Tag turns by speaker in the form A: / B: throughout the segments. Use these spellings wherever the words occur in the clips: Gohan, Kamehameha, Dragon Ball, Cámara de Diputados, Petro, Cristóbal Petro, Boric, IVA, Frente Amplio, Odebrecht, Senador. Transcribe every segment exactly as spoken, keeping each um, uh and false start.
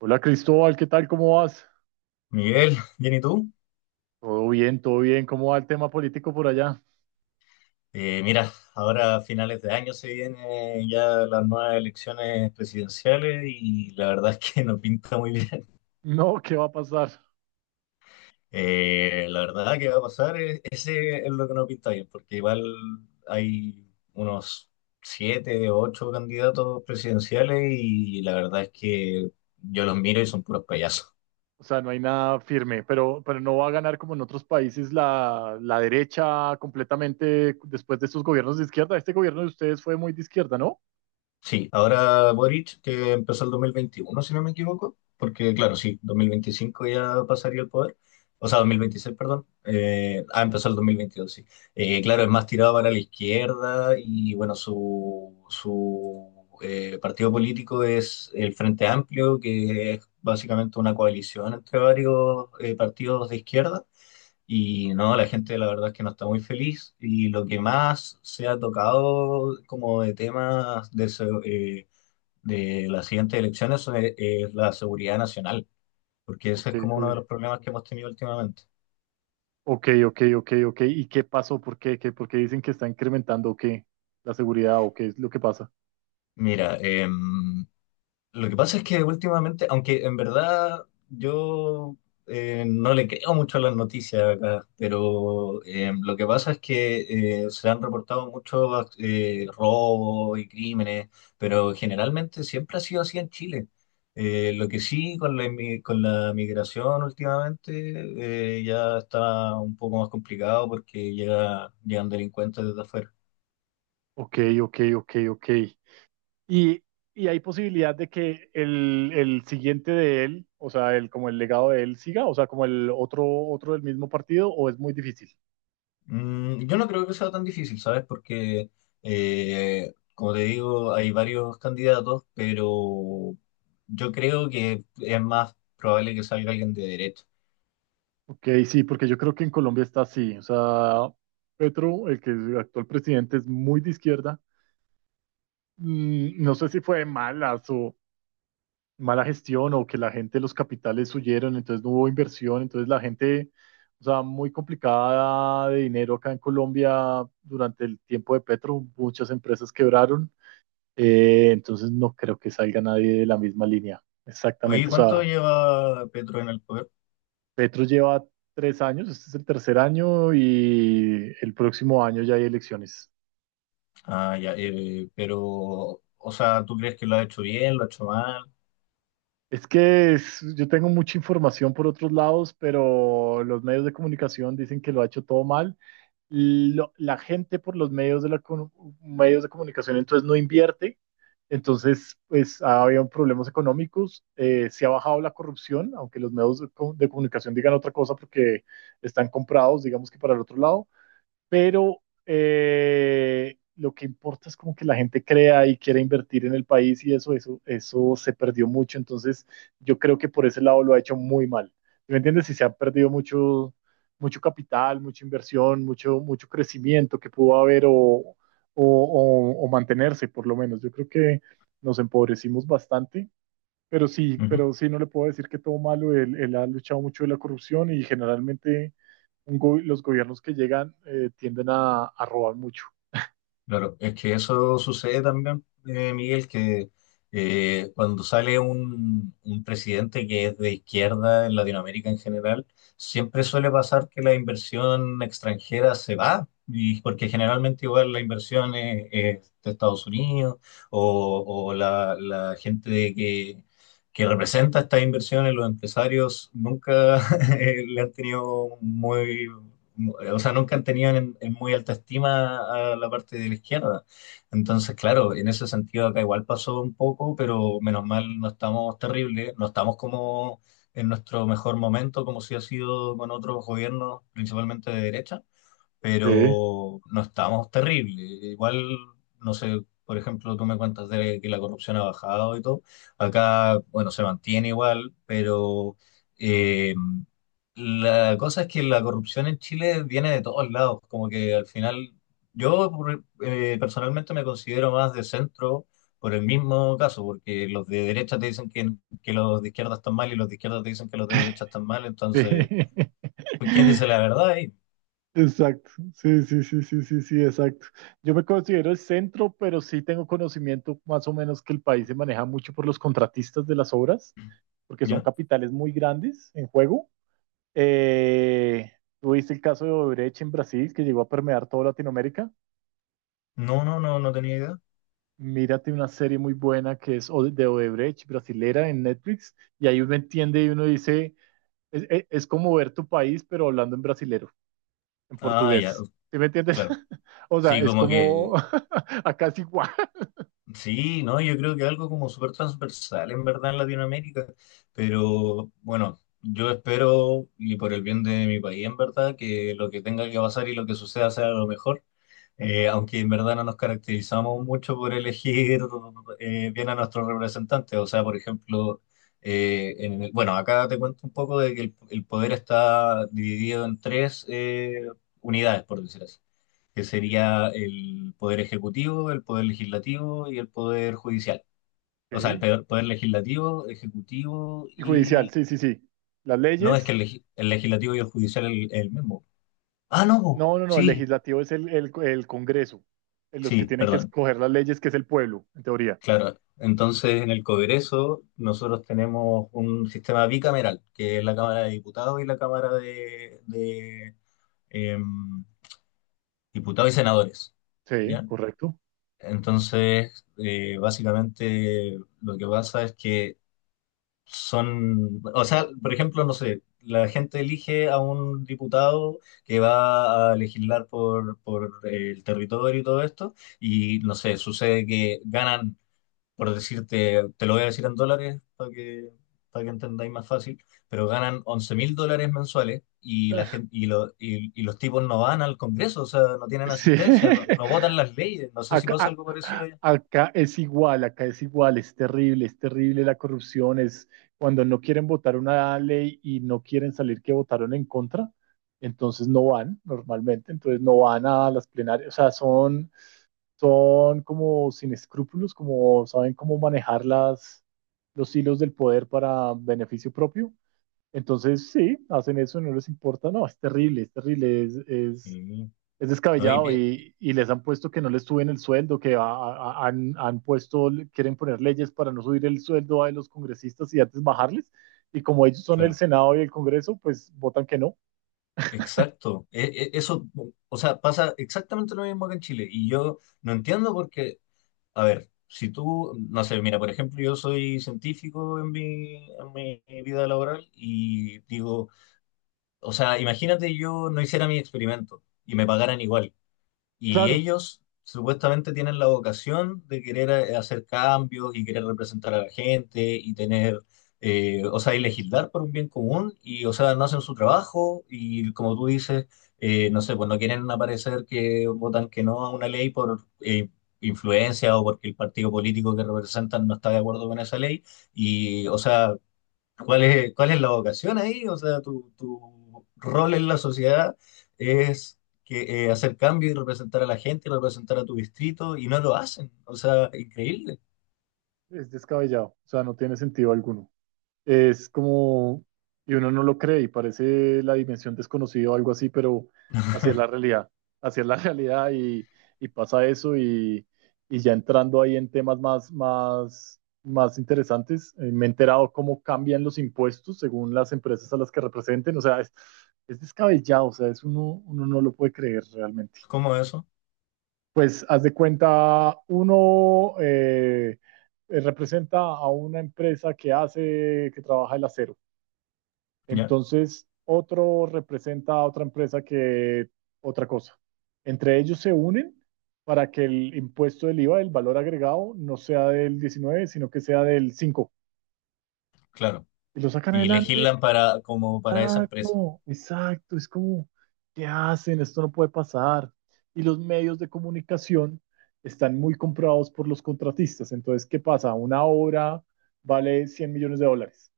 A: Hola Cristóbal, ¿qué tal? ¿Cómo vas?
B: Miguel, bien, ¿y tú?
A: Todo bien, todo bien. ¿Cómo va el tema político por allá?
B: Eh, mira, ahora a finales de año se vienen ya las nuevas elecciones presidenciales y la verdad es que no pinta muy bien.
A: No, ¿qué va a pasar?
B: Eh, la verdad que va a pasar, eh, ese es lo que no pinta bien, porque igual hay unos siete o ocho candidatos presidenciales y la verdad es que yo los miro y son puros payasos.
A: O sea, no hay nada firme, pero, pero no va a ganar como en otros países la, la derecha completamente después de estos gobiernos de izquierda. Este gobierno de ustedes fue muy de izquierda, ¿no?
B: Sí, ahora Boric, que empezó el dos mil veintiuno, si no me equivoco, porque claro, sí, dos mil veinticinco ya pasaría el poder, o sea, dos mil veintiséis, perdón, eh, ah, empezó el dos mil veintidós, sí. Eh, claro, es más tirado para la izquierda y bueno, su, su eh, partido político es el Frente Amplio, que es básicamente una coalición entre varios eh, partidos de izquierda. Y no, la gente la verdad es que no está muy feliz y lo que más se ha tocado como de temas de, se- eh, de las siguientes elecciones es, es la seguridad nacional, porque ese
A: Ok,
B: es como
A: ok,
B: uno de los problemas que hemos tenido últimamente.
A: ok, ok, ok. Ok. ¿Y qué pasó? ¿Por qué? ¿Qué? ¿Por qué dicen que está incrementando o qué? ¿La seguridad o qué es lo que pasa?
B: Mira, eh, Lo que pasa es que últimamente, aunque en verdad yo eh, no le creo mucho a las noticias acá, pero eh, lo que pasa es que eh, se han reportado muchos eh, robos y crímenes, pero generalmente siempre ha sido así en Chile. Eh, lo que sí con la, inmi- con la migración últimamente eh, ya está un poco más complicado porque llega, llegan delincuentes desde afuera.
A: Ok, ok, ok, ok. Y, y hay posibilidad de que el, el siguiente de él, o sea, el, como el legado de él siga, o sea, como el otro, otro del mismo partido, o es muy difícil.
B: Mm, yo no creo que sea tan difícil, ¿sabes? Porque, eh, como te digo, hay varios candidatos, pero yo creo que es más probable que salga alguien de derecha.
A: Ok, sí, porque yo creo que en Colombia está así. O sea, Petro, el que es el actual presidente, es muy de izquierda. Mm, No sé si fue mala su mala gestión o que la gente, los capitales huyeron, entonces no hubo inversión, entonces la gente, o sea, muy complicada de dinero acá en Colombia durante el tiempo de Petro, muchas empresas quebraron. Eh, entonces no creo que salga nadie de la misma línea.
B: Oye,
A: Exactamente. O
B: ¿cuánto
A: sea,
B: lleva Petro en el poder?
A: Petro lleva tres años, este es el tercer año y el próximo año ya hay elecciones.
B: Ah, ya, eh, pero, o sea, ¿tú crees que lo ha hecho bien, lo ha hecho mal?
A: Es que es- yo tengo mucha información por otros lados, pero los medios de comunicación dicen que lo ha hecho todo mal. Lo- la gente por los medios de, la, comu- medios de comunicación entonces no invierte, entonces pues ha habido problemas económicos. Eh, se ha bajado la corrupción, aunque los medios de, co- de comunicación digan otra cosa porque están comprados, digamos que para el otro lado, pero eh, lo que importa es como que la gente crea y quiera invertir en el país, y eso, eso, eso se perdió mucho. Entonces, yo creo que por ese lado lo ha hecho muy mal. ¿Sí? ¿Me entiendes? Si se ha perdido mucho, mucho capital, mucha inversión, mucho, mucho crecimiento que pudo haber o, o, o- o mantenerse, por lo menos. Yo creo que nos empobrecimos bastante, pero sí, pero sí, no le puedo decir que todo malo. Él, él ha luchado mucho de la corrupción, y generalmente un go- los gobiernos que llegan eh, tienden a, a robar mucho.
B: Claro, es que eso sucede también, eh, Miguel, que eh, cuando sale un, un presidente que es de izquierda en Latinoamérica en general, siempre suele pasar que la inversión extranjera se va, y porque generalmente igual la inversión es, es de Estados Unidos o, o la, la gente de que, que representa estas inversiones, los empresarios, nunca eh, le han tenido muy o sea, nunca tenían en, en muy alta estima a la parte de la izquierda. Entonces, claro, en ese sentido acá igual pasó un poco, pero menos mal no estamos terribles, no estamos como en nuestro mejor momento, como si ha sido con otros gobiernos, principalmente de derecha,
A: Sí,
B: pero no estamos terrible. Igual, no sé, por ejemplo, tú me cuentas de que la corrupción ha bajado y todo. Acá, bueno, se mantiene igual, pero eh, la cosa es que la corrupción en Chile viene de todos lados. Como que al final, yo por- eh, personalmente me considero más de centro. Por el mismo caso, porque los de derecha te dicen que, que, los de izquierda están mal y los de izquierda te dicen que los de derecha están mal, entonces,
A: sí.
B: ¿quién dice la verdad ahí?
A: Exacto. Sí, sí, sí, sí, sí, sí, exacto. Yo me considero el centro, pero sí tengo conocimiento más o menos que el país se maneja mucho por los contratistas de las obras, porque son
B: ¿Ya?
A: capitales muy grandes en juego. Eh, tuviste el caso de Odebrecht en Brasil, que llegó a permear toda Latinoamérica.
B: No, no, no, no tenía idea.
A: Mírate una serie muy buena que es Ode- de Odebrecht, brasilera, en Netflix, y ahí uno entiende y uno dice, es, es- es como ver tu país, pero hablando en brasilero, en
B: Ah, ya,
A: portugués.
B: uh,
A: ¿Sí me entiendes?
B: claro.
A: O sea,
B: Sí,
A: es
B: como
A: como,
B: que,
A: acá es igual.
B: sí, no, yo creo que algo como súper transversal en verdad en Latinoamérica, pero bueno, yo espero y por el bien de mi país en verdad que lo que tenga que pasar y lo que suceda sea lo mejor, eh, aunque en verdad no nos caracterizamos mucho por elegir eh, bien a nuestros representantes, o sea, por ejemplo, eh, en el- bueno, acá te cuento un poco de que el, el poder está dividido en tres eh, unidades, por decir así, que
A: Ok,
B: sería el poder ejecutivo, el poder legislativo y el poder judicial. O sea, el
A: ok.
B: poder, poder legislativo, ejecutivo
A: Y judicial,
B: y...
A: sí, sí, sí. Las
B: No, es que
A: leyes,
B: el, legi- el legislativo y el judicial es el, el mismo. Ah, no,
A: no, no, no, el
B: sí,
A: legislativo es el, el, el Congreso, en los que
B: sí,
A: tienen que
B: perdón.
A: escoger las leyes, que es el pueblo, en teoría.
B: Claro. Entonces, en el Congreso nosotros tenemos un sistema bicameral, que es la Cámara de Diputados y la Cámara de, de, em, Diputados y Senadores.
A: Sí,
B: ¿Ya?
A: correcto.
B: Entonces, eh, básicamente lo que pasa es que son, o sea, por ejemplo, no sé, la gente elige a un diputado que va a legislar por, por el territorio y todo esto, y no sé, sucede que ganan, por decirte, te lo voy a decir en dólares para que, para que entendáis más fácil, pero ganan once mil dólares mensuales y, la gente, y, lo- y- y los tipos no van al Congreso, o sea, no tienen
A: Sí,
B: asistencia, no, no votan las leyes, no sé si
A: Acá,
B: pasa algo parecido
A: a-
B: allá.
A: acá es igual, acá es igual, es terrible, es terrible la corrupción, es cuando no quieren votar una ley y no quieren salir que votaron en contra, entonces no van normalmente, entonces no van a las plenarias, o sea, son, son como sin escrúpulos, como saben cómo manejar las, los hilos del poder para beneficio propio, entonces sí, hacen eso, no les importa, no, es terrible, es terrible, es, es
B: Sí,
A: es
B: no, y
A: descabellado,
B: pi-
A: y, y, les han puesto que no les suben el sueldo, que a, a, han, han, puesto, quieren poner leyes para no subir el sueldo a los congresistas y antes bajarles. Y como ellos son el
B: claro.
A: Senado y el Congreso, pues votan que no.
B: Exacto. E- e- eso, o sea, pasa exactamente lo mismo que en Chile y yo no entiendo porque, a ver, si tú, no sé, mira, por ejemplo, yo soy científico en mi, en mi, vida laboral y digo, o sea, imagínate yo no hiciera mi experimento y me pagaran igual. Y
A: Claro,
B: ellos supuestamente tienen la vocación de querer eh, hacer cambios y querer representar a la gente y tener, eh, o sea, y legislar por un bien común y, o sea, no hacen su trabajo y como tú dices, eh, no sé, pues no quieren aparecer que votan que no a una ley por eh, influencia o porque el partido político que representan no está de acuerdo con esa ley y o sea ¿Cuál es, cuál es la vocación ahí? O sea, tu, tu rol en la sociedad es que, eh, hacer cambio y representar a la gente, representar a tu distrito, y no lo hacen. O sea, increíble.
A: es descabellado, o sea, no tiene sentido alguno. Es como, y uno no lo cree y parece la dimensión desconocida o algo así, pero así es la realidad, así es la realidad, y, y, pasa eso, y, y ya entrando ahí en temas más, más, más interesantes, eh, me he enterado cómo cambian los impuestos según las empresas a las que representen, o sea, es, es descabellado, o sea, es uno, uno no lo puede creer realmente.
B: ¿Cómo es eso?
A: Pues haz de cuenta, uno eh, eh, representa a una empresa que hace, que trabaja el acero.
B: Ya,
A: Entonces, otro representa a otra empresa que otra cosa. Entre ellos se unen para que el impuesto del IVA, el valor agregado, no sea del diecinueve, sino que sea del cinco.
B: claro.
A: Y lo sacan
B: Y
A: adelante.
B: legislan para, como para esa empresa,
A: Exacto, exacto. Es como, ¿qué hacen? Esto no puede pasar. Y los medios de comunicación están muy comprados por los contratistas. Entonces, ¿qué pasa? Una obra vale cien millones de dólares.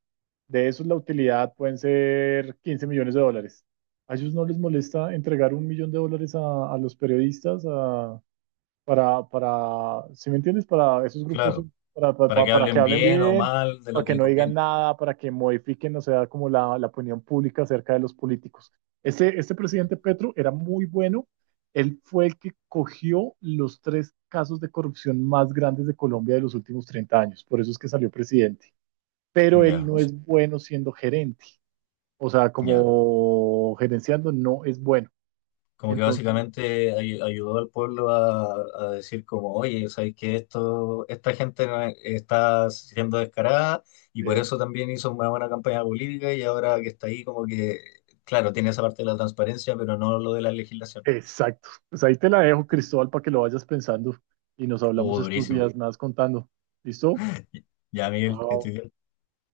A: De esos, la utilidad pueden ser quince millones de dólares. ¿A ellos no les molesta entregar un millón de dólares a, a los periodistas a- para, para, ¿sí me entiendes? Para esos grupos,
B: claro.
A: para, para,
B: Para
A: para-
B: que
A: para que
B: hablen
A: hablen
B: bien o
A: bien,
B: mal de
A: para
B: lo que
A: que
B: le
A: no digan
B: conviene.
A: nada, para que modifiquen, o sea, como la, la opinión pública acerca de los políticos. Este, este presidente Petro era muy bueno. Él fue el que cogió los tres casos de corrupción más grandes de Colombia de los últimos treinta años. Por eso es que salió presidente, pero él
B: Ya, o
A: no
B: sea,
A: es bueno siendo gerente. O sea,
B: ya.
A: como gerenciando no es bueno.
B: Como que
A: Entonces,
B: básicamente ay- ayudó al pueblo a, a, decir como, oye, sabéis que esto, esta gente no es- está siendo descarada y por
A: eh,
B: eso también hizo una buena campaña política y ahora que está ahí como que, claro, tiene esa parte de la transparencia, pero no lo de la legislación.
A: exacto. Pues ahí te la dejo, Cristóbal, para que lo vayas pensando y nos
B: Oh,
A: hablamos estos
B: durísimo.
A: días más contando. ¿Listo?
B: Ya, Miguel, que estoy
A: Chao.
B: bien.